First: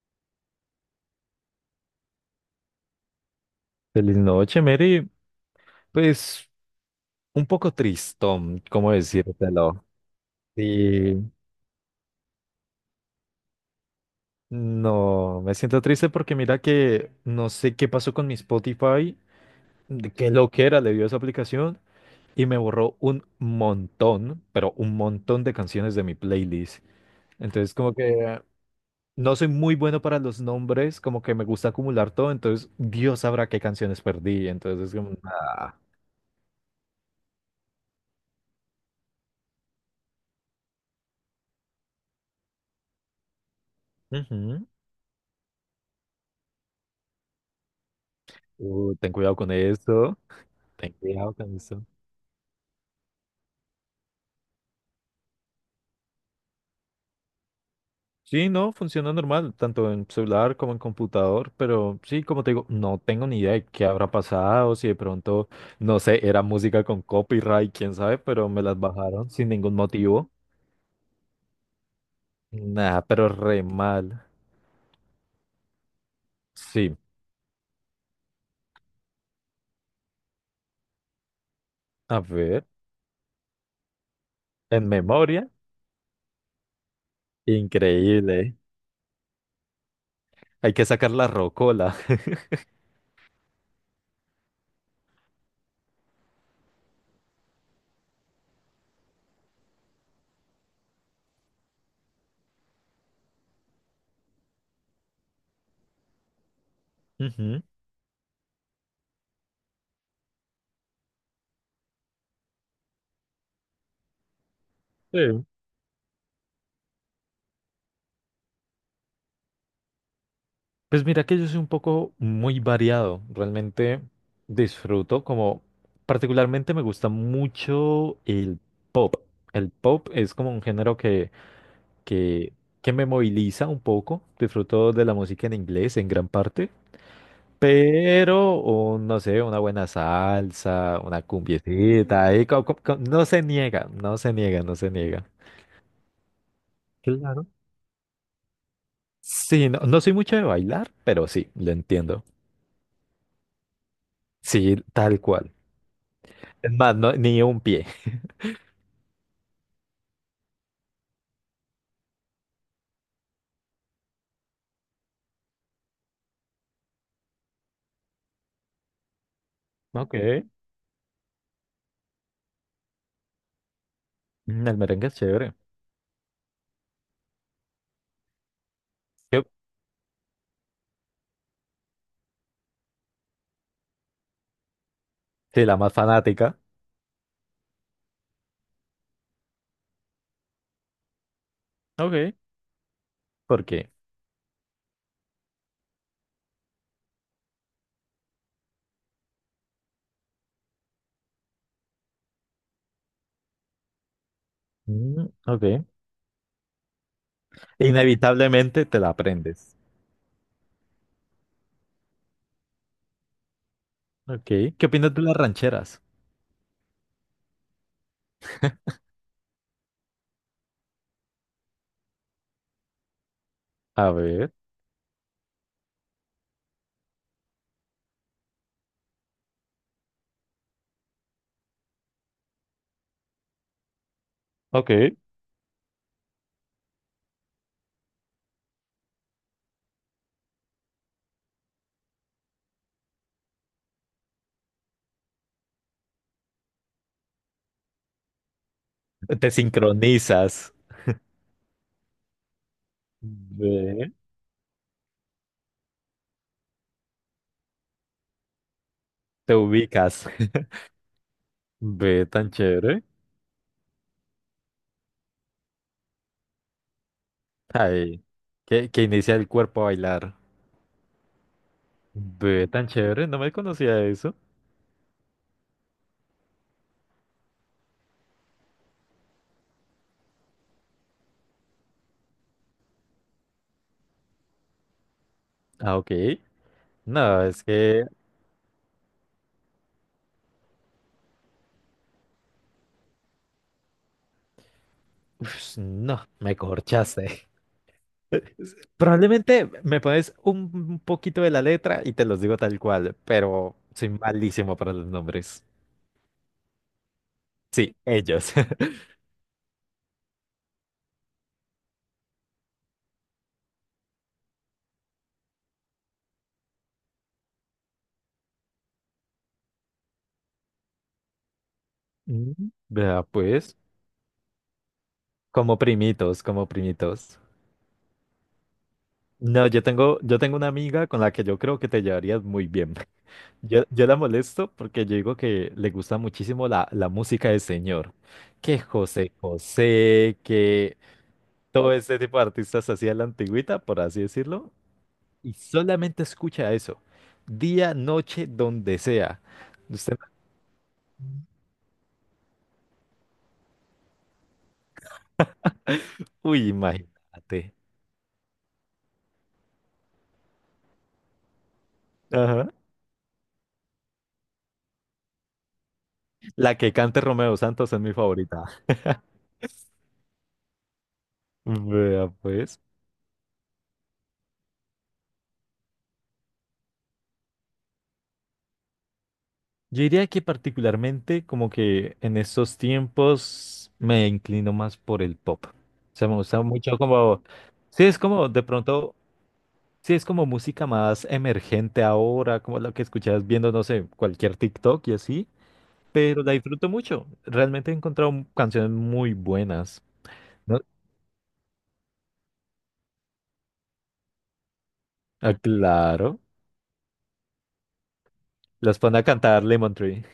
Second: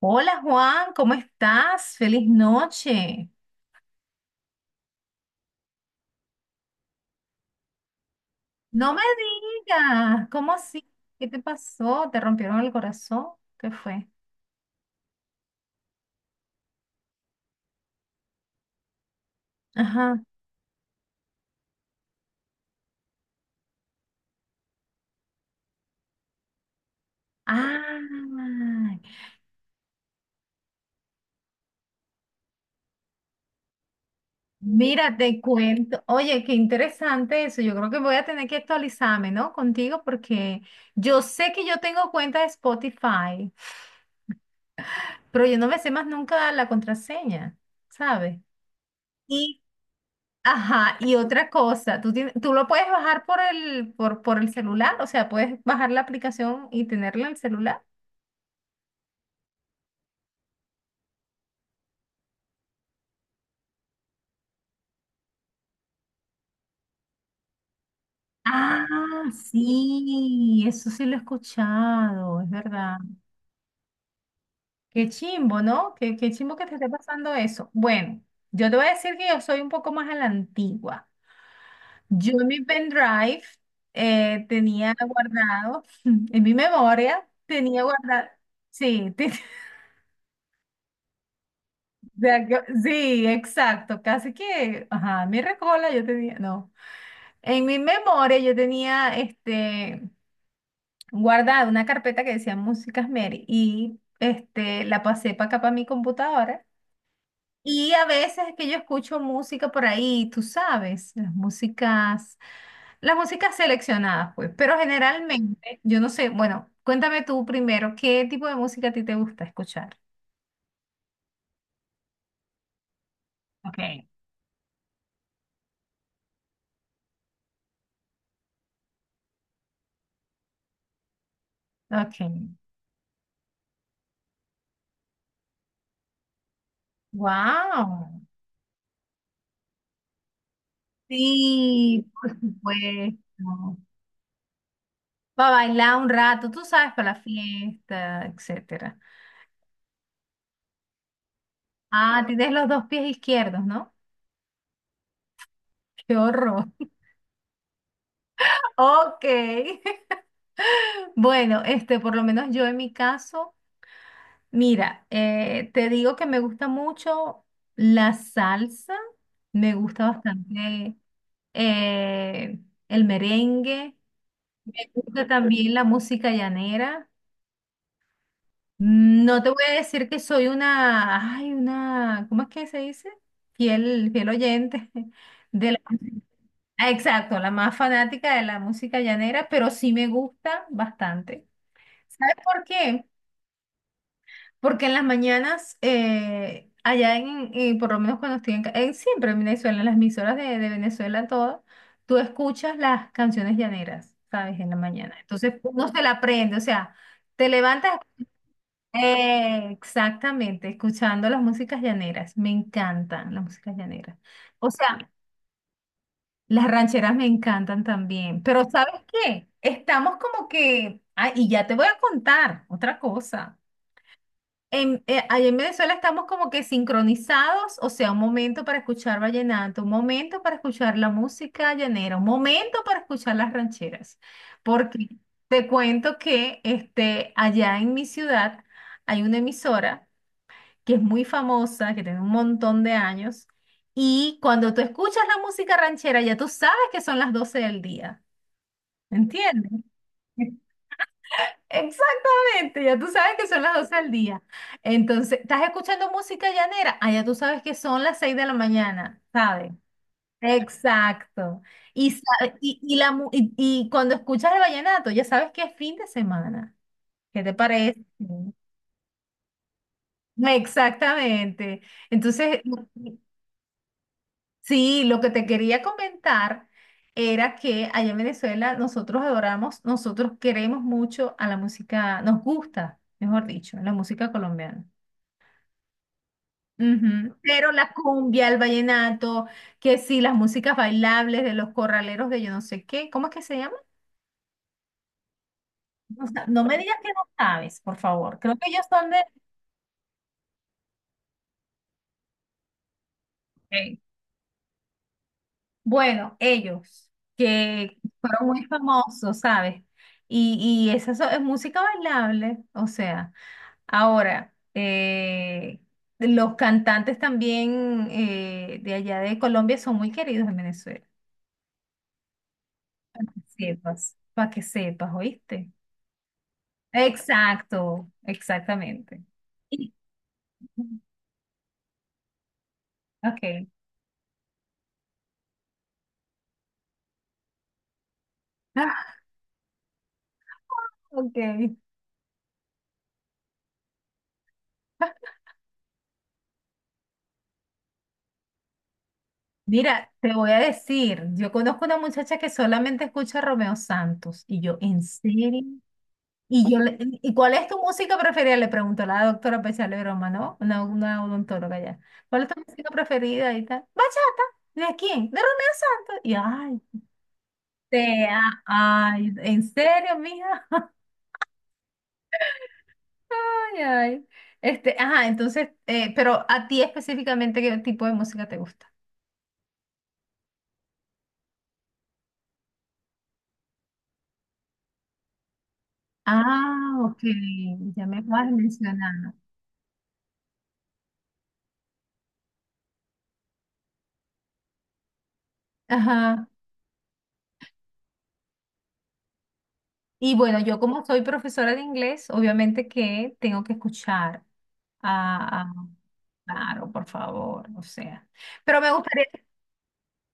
Hola Juan, ¿cómo estás? Feliz noche. Feliz noche, Mary. Pues un poco tristón, ¿cómo No me decírtelo? digas, ¿cómo así? Sí, ¿Qué te pasó? ¿Te rompieron el corazón? ¿Qué fue? no, me siento triste porque mira que no sé qué pasó con mi Spotify, de Ajá. qué loquera le dio esa aplicación y me borró un montón, pero un montón de canciones de mi playlist. Entonces, como Ah, que no soy muy bueno para los nombres, como que me gusta acumular todo, entonces Dios sabrá qué canciones perdí. Entonces, es mira, como, te ah, cuento. Oye, qué interesante eso. Yo creo que voy a tener que actualizarme, ¿no? Contigo porque yo sé que yo tengo cuenta de Spotify, ujú, pero yo no me sé más nunca la contraseña, ¿sabes? Ten cuidado con eso, ten Ajá, y cuidado otra con eso. cosa, tú lo puedes bajar por por el celular, o sea, puedes bajar la aplicación y tenerla en el celular. Sí, no, funciona normal, tanto en celular como en computador, pero sí, como te digo, no tengo ni idea de qué habrá pasado, si de pronto, no sé, era música con copyright, quién sabe, pero me las Ah, bajaron sin ningún motivo. sí, eso sí lo he escuchado, es verdad. Nada, pero re mal. Qué chimbo, ¿no? Qué chimbo que te esté Sí, pasando eso. Bueno, yo te voy a decir que yo soy un poco más a la antigua. a Yo en mi ver, pendrive en tenía memoria, guardado, en mi memoria, tenía guardado, increíble. sí, Hay que sacar la rocola. Sí, exacto, casi que, ajá, mi recola yo tenía, no, en mi memoria yo tenía, este, guardada una carpeta que decía Músicas Mary y, este, la pasé para acá para mi computadora Ujú, y a veces es que yo escucho música por ahí, tú sabes, las músicas seleccionadas, pues, pero sí. generalmente, yo no sé, bueno, cuéntame tú primero, ¿qué tipo de música a ti te gusta escuchar? Pues mira que yo soy un poco muy variado, Ok, realmente disfruto como, particularmente me gusta mucho el pop. El pop es como un género ok, que, que me moviliza un poco, disfruto de la música en inglés en gran parte, wow. pero oh, no sé, una buena salsa, una Sí, cumbiecita, por ahí supuesto. no se niega, no se niega, no se niega. Va a bailar un rato, tú sabes, para la Claro. fiesta, etcétera. Sí, no, no soy mucho de bailar, pero sí, lo entiendo. Tienes los dos pies izquierdos, ¿no? Sí, tal cual. Qué horror. Es más, ni un pie. Ok. Bueno, este, por lo menos yo en mi caso, mira, te digo que me gusta mucho la salsa, me gusta Ok. bastante eh, el merengue, Mm, el me merengue es gusta chévere. también la música llanera. No Yo- te voy a decir que soy una, ay, una, ¿cómo es que se dice? Fiel oyente Sí, de la la, más fanática, exacto, la más fanática de la música llanera, pero sí me gusta bastante. ok, ¿Sabes por qué? porque Porque en las mañanas, allá en por lo menos cuando estoy siempre en Venezuela, en las emisoras de Venezuela, todas, tú escuchas las canciones llaneras, ¿sabes? En la mañana. mm, Entonces ok. uno se la aprende, o sea, te levantas Inevitablemente te la aprendes. exactamente, escuchando las músicas llaneras, me encantan las músicas llaneras. Ok. O ¿Qué sea, opinas de las rancheras? las rancheras me encantan también, pero ¿sabes qué? Estamos como que, ah, y ya te voy a contar otra cosa. A ver, Allá en Venezuela estamos como que sincronizados, o sea, un momento para escuchar vallenato, un momento para escuchar la música llanera, un momento para escuchar las rancheras, ok, porque te cuento que este, allá en mi ciudad hay una emisora que es muy famosa, que tiene un montón de años, y cuando tú escuchas la música ranchera, ya tú sabes que son las 12 del día, te ¿entiendes? sincronizas, Exactamente, ya tú sabes que son las 12 del ve, día. Entonces, ¿estás escuchando música llanera? Ah, ya tú sabes que son las 6 de la mañana, te ¿sabes? ubicas. Exacto. Y, Ve tan sa- y chévere. la, cuando escuchas el vallenato, ya sabes que es fin de semana. ¿Qué te parece? Ay, que inicia el cuerpo a bailar. Exactamente. Entonces, Ve tan chévere, no me conocía eso. sí, lo que te quería comentar era que allá en Venezuela nosotros adoramos, nosotros queremos mucho a la música, nos gusta, mejor dicho, la música colombiana. Ah, ok. Ujú. No, es Pero la que. cumbia, el vallenato, que sí, las músicas bailables de los corraleros de yo no sé qué, ¿cómo es que se llama? Uf, no, No, me no me digas que no corchaste. sabes, por favor. Creo que ellos son de... Probablemente me pones un poquito de la letra y te los digo tal cual, pero Ok. soy malísimo para los nombres. Bueno, ellos, Sí, que fueron ellos. muy famosos, ¿sabes? Y es música bailable, o sea. Ahora, los cantantes también de allá de Colombia son muy queridos en Venezuela. Mm, vea, pues, Sepas, para que sepas, ¿oíste? como primitos, como primitos. Exacto, exactamente. No, Y- yo tengo una amiga con la que yo creo que te llevarías muy bien. Ok. Yo la molesto porque yo digo que le gusta muchísimo la música del señor. Que Ah, José José, que ok. todo este tipo de artistas así de la antigüita, por así decirlo. Y solamente escucha eso. Día, noche, donde sea. Mira, Usted, te voy a decir, yo conozco una muchacha que solamente escucha a Romeo Santos y yo, ¿en serio? no, uy, Y yo, le- ¿y cuál es imagínate. tu música preferida? Le preguntó la doctora Pechalero Roma, ¿no? Una odontóloga ya. ¿Cuál es tu Ajá. música preferida? Y tal. Bachata. ¿De quién? De Romeo Santos. Y La ay, que cante Romeo Santos es mi favorita. ay, ¿en serio, mija? Vea, pues. Ay, ay. Este, ajá, entonces, pero a ti específicamente, ¿qué tipo de música te gusta? Yo diría que particularmente como que en estos tiempos me inclino más por el pop. O sea, me gusta mucho Ah, ok. como... Sí, Ya me es acabas como de de mencionar. pronto... ¿No? Sí, es como música más emergente ahora, como la que escuchas viendo, no sé, cualquier TikTok y así. Pero Ajá. la disfruto mucho. Realmente he encontrado canciones muy buenas. Y bueno, yo ¿No? como soy profesora de inglés, obviamente que tengo que escuchar Ah, a, a- claro. claro, por favor, o sea. Pero me Las pone a gustaría, cantar Lemon Tree.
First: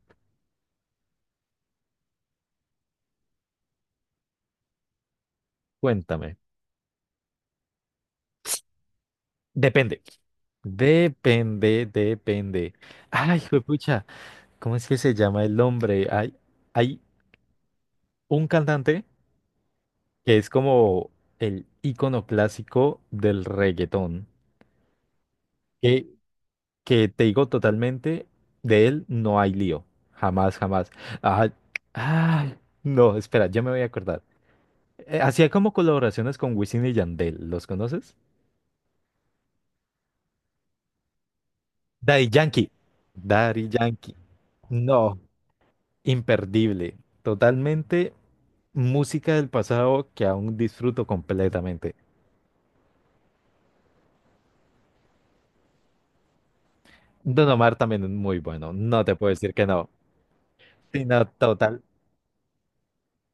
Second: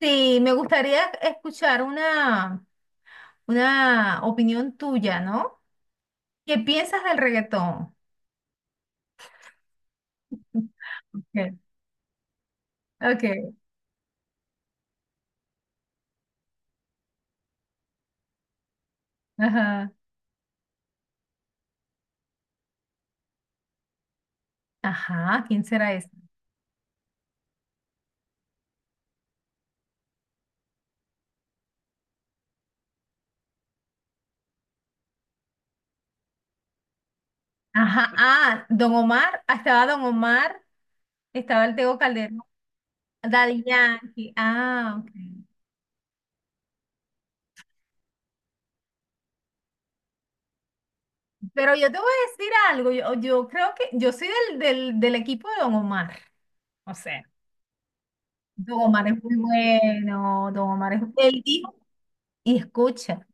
sí, me gustaría escuchar una opinión tuya, ¿no? Cuéntame. ¿Qué piensas del reggaetón? Depende. Okay. Depende, depende. Ok. Ay, juepucha, ¿cómo es que se llama el hombre? Hay un cantante Ajá. que es como el ícono clásico del reggaetón. Ajá, ¿quién será Que, ese? que te digo totalmente, de él no hay lío. Jamás, jamás. Ay, ay, no, espera, yo me voy a acordar. Hacía como colaboraciones con Wisin y Yandel, ¿los Ajá, conoces? Don Omar, estaba Don Omar, estaba el Tego Daddy Calderón, Yankee. Daddy Daddy Yankee. Yankee, ah, ok. No, imperdible. Totalmente música del pasado que aún disfruto Pero yo completamente. te voy a decir algo, yo creo que yo soy del equipo de Don Omar, o sea, Don Omar también es muy bueno, Don no Omar te es puedo muy decir que no. bueno, Don Omar es... Sino Él dijo, total, y escucha,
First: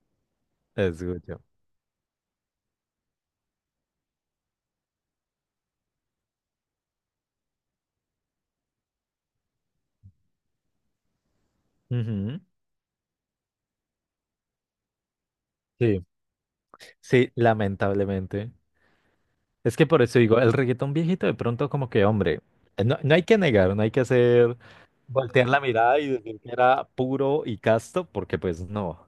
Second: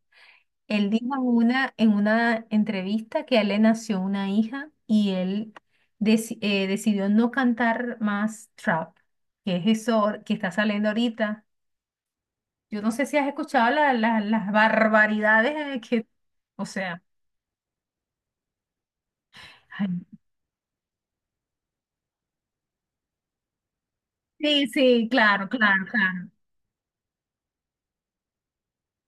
él dijo en escucho. En una entrevista que a él le nació una hija y él decidió no cantar más trap, que es eso que está saliendo ahorita. Ujú. Yo no sé si has escuchado las barbaridades Sí, que, o sea, sí, lamentablemente. Es que ay, por eso digo, el reggaetón viejito de pronto como que, hombre, no, no hay que negar, no hay que hacer, sí, sí, claro, voltear la claro, mirada y claro. decir que era puro y casto, porque pues no.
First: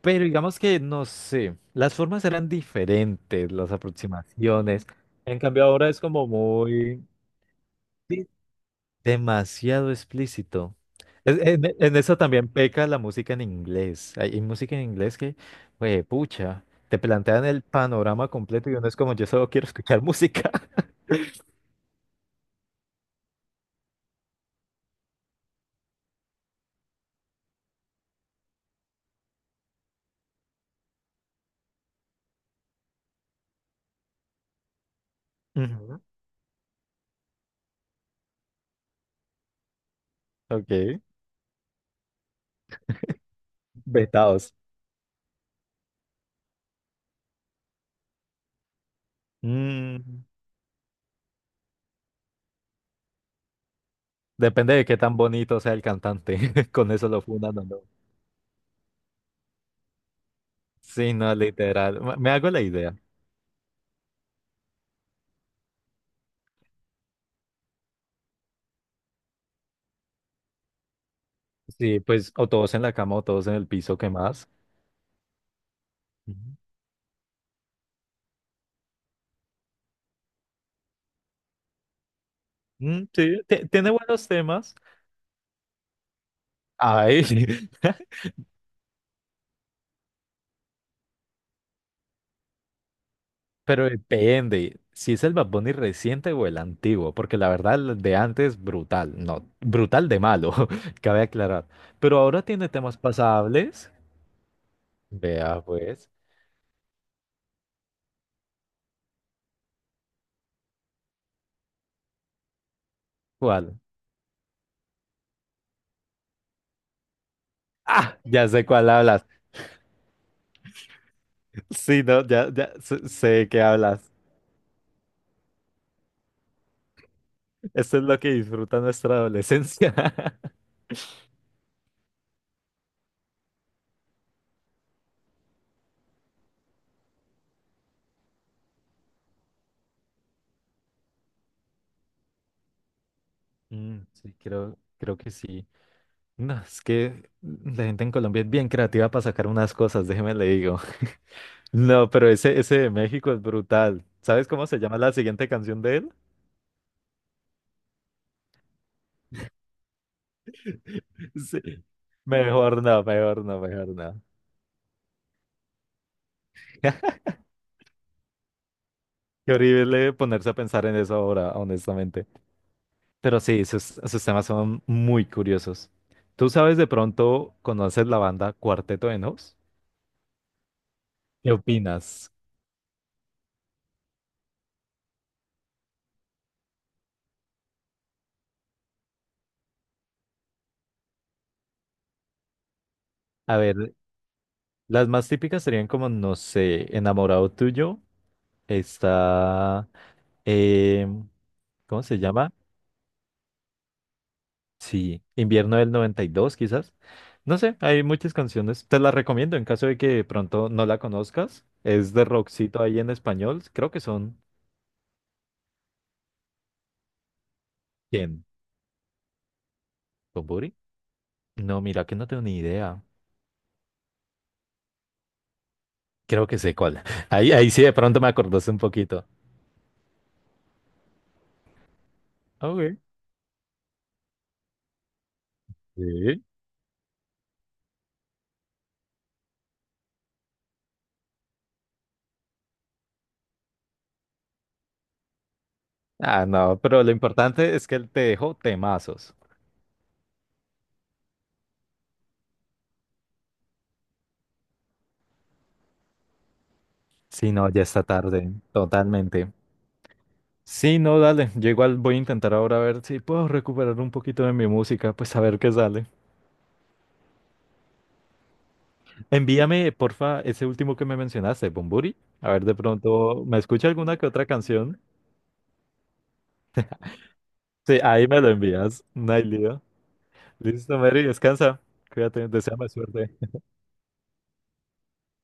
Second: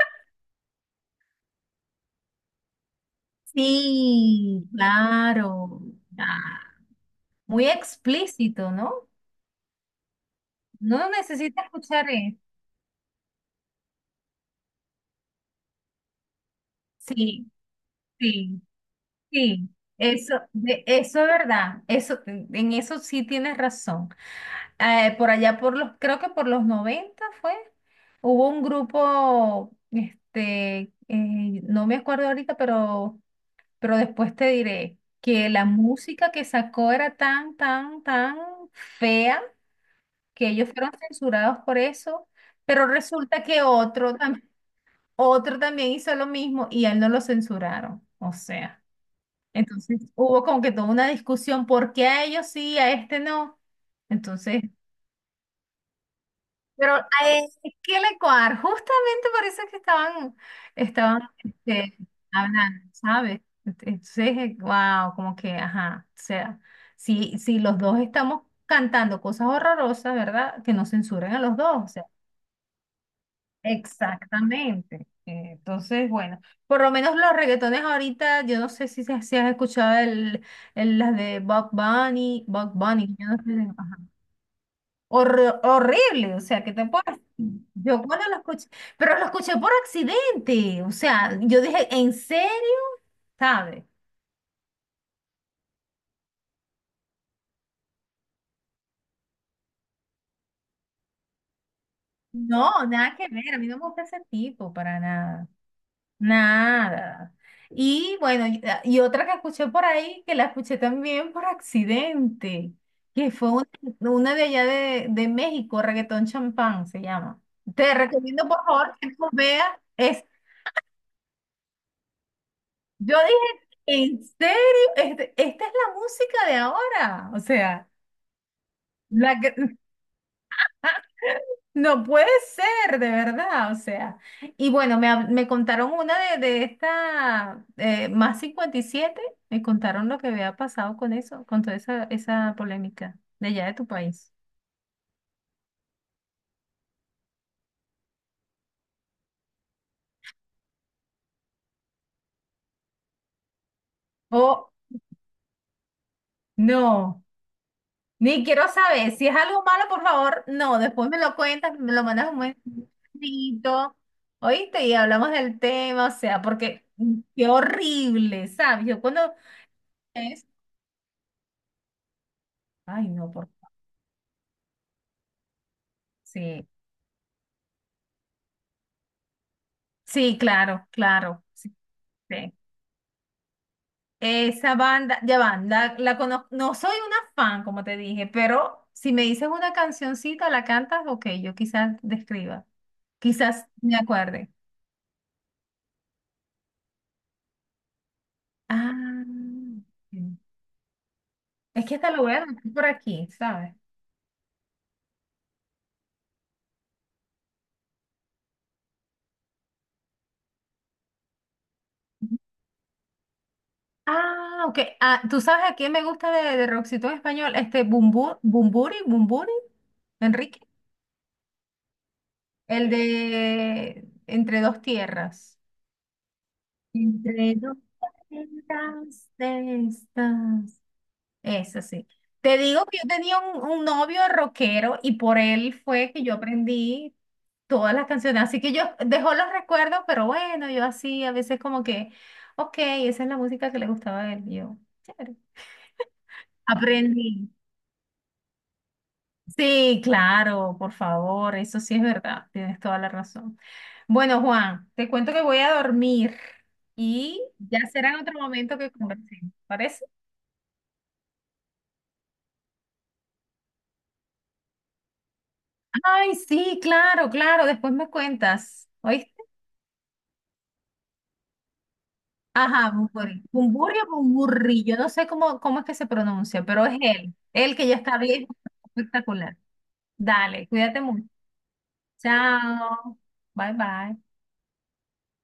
Pero digamos que, no sé, las formas eran diferentes, las Sí, aproximaciones. En cambio claro. ahora es como Ah, muy, muy sí, explícito, ¿no? demasiado explícito. No necesita En escuchar eso eso. también peca la música en inglés. Hay música en inglés que, güey, pucha, te plantean Sí, el panorama sí, completo y uno es como, yo solo quiero sí. escuchar Eso, música. de, eso es verdad. Eso, en eso sí tienes razón. Por allá por los, creo que por los 90 fue, hubo un grupo, este, no me acuerdo ahorita, pero después te diré que la música que sacó era tan, tan, tan fea que ellos fueron Ok. censurados por eso, pero resulta que otro, Vetados. otro también hizo lo mismo y a él no lo censuraron. O sea, entonces Mm, hubo como que toda una discusión, ¿por qué a ellos sí, a este no? Entonces, depende de qué tan bonito sea el cantante. Con pero a eso lo él, fundan o no. ¿qué le coar? Justamente por eso es que estaban, Sí, estaban no, este, literal. Me hago la hablando, idea. ¿sabes? Entonces, wow, como que, ajá, o sea, si los dos estamos cantando cosas horrorosas, ¿verdad? Que no censuren a los dos. O Sí, sea, pues, o todos en la cama o todos en el piso, ¿qué más? exactamente. Entonces, bueno, Ujú. por lo menos los reggaetones ahorita, yo no sé si has escuchado el, las de Bob Bunny, Bob Mm, Bunny, yo no sí, sé, tiene ajá. buenos temas. Horrible, o sea, ¿qué te puedo Ay, decir? Yo cuando lo escuché, pero lo escuché por accidente, o sea, yo dije, ¿en serio? ¿Sabes? pero depende si es el Bad Bunny reciente o el antiguo, porque la verdad el de antes brutal, no, brutal de malo, cabe aclarar. Pero ahora tiene No, temas nada que ver, a mí no me pasables. gusta ese tipo para nada. Vea pues, Nada. Y bueno, y, ah, y otra que escuché por ahí, que la escuché también por accidente, que fue ¿cuál? una de allá de México, Reggaetón Champán se llama. Te Ah, recomiendo, ya por sé cuál favor, que hablas. tú veas. Es, Sí, no, ya sé, yo sé dije, qué hablas. ¿en serio? Esta es la música de ahora. O sea, Esto es lo que disfruta nuestra la que, adolescencia. no puede ser, de verdad, o sea. Y bueno, me, me contaron una de esta, más 57. Me contaron lo que había pasado con eso, con toda esa, esa polémica de allá de tu Mm, país. sí, creo que sí. No, es que la gente en Colombia es bien creativa para sacar unas cosas, déjeme le digo. No, pero ese de México es brutal. ¿Sabes cómo Oh, se llama la siguiente canción de él? no, ni quiero saber, si es algo malo, por favor, no, después me lo Sí. cuentas, me lo mandas un Mejor no, mejor no, mejor mensajito, no. ¿oíste? Y hablamos del tema, o sea, porque mm, qué horrible, ¿sabes? Yo cuando Qué horrible es, ponerse a pensar en eso ahora, honestamente. ay, no, Pero por sí, favor, sus temas son muy curiosos. ¿Tú sí. sabes de pronto, conoces la banda Cuarteto de Nos? Sí, claro, claro. ¿Qué Sí. opinas? Sí. Esa banda, ya banda, la conozco, no soy una fan, como te dije, pero si me dices una cancioncita, la cantas, ok, yo quizás describa, A quizás ver, me acuerde. las más típicas serían como, no sé, Enamorado Tuyo, Ah, está, sí, eh, es que ¿cómo hasta se lo voy a llama? anotar por aquí, ¿sabes? Sí, Invierno del 92 quizás. No sé, hay muchas canciones. Te las recomiendo en caso de que de pronto no la conozcas. Es de rockcito ahí en español. Creo que son... Ah, ok. Ah, ¿tú sabes a quién me gusta de Roxito en español? Este Bumburi, ¿Quién? Bumburi, Bumburi, Enrique, ¿Bunbury? No, mira que no tengo ni el idea. de Entre dos tierras. Creo que sé cuál. Entre Ahí dos sí de pronto me acordaste un poquito. plantas de estas. Eso sí. Te digo Ok. que yo tenía un novio rockero y por él fue que yo Sí. aprendí todas las canciones. Así que yo dejó los recuerdos, pero bueno, yo así a veces como que, ok, esa es la música que le gustaba a él. Y yo, chévere. Ah, no, pero lo Aprendí. importante es que él te dejó temazos. Sí, claro, por favor, eso sí es verdad, tienes toda la razón. Bueno, Juan, te cuento que voy a dormir y Si no, ya ya está será en otro tarde, momento que totalmente. conversemos, ¿parece? Sí, no, dale. Yo igual voy a intentar ahora ver si puedo recuperar un poquito de mi música, pues a ver qué sale. Ay, sí, claro, claro, después me cuentas, ¿oíste? Envíame, porfa, ese último que me mencionaste, Bumburi. A ver, de Ajá, Bumburi. pronto, ¿me escucha Bumburi o alguna que otra Bumburri, yo canción? no sé cómo es que se pronuncia, pero es él, él que ya Sí, está ahí me lo viejo, envías. No hay espectacular. lío. Dale, Listo, cuídate Mary, mucho. descansa. Cuídate, deséame Chao, suerte. bye bye.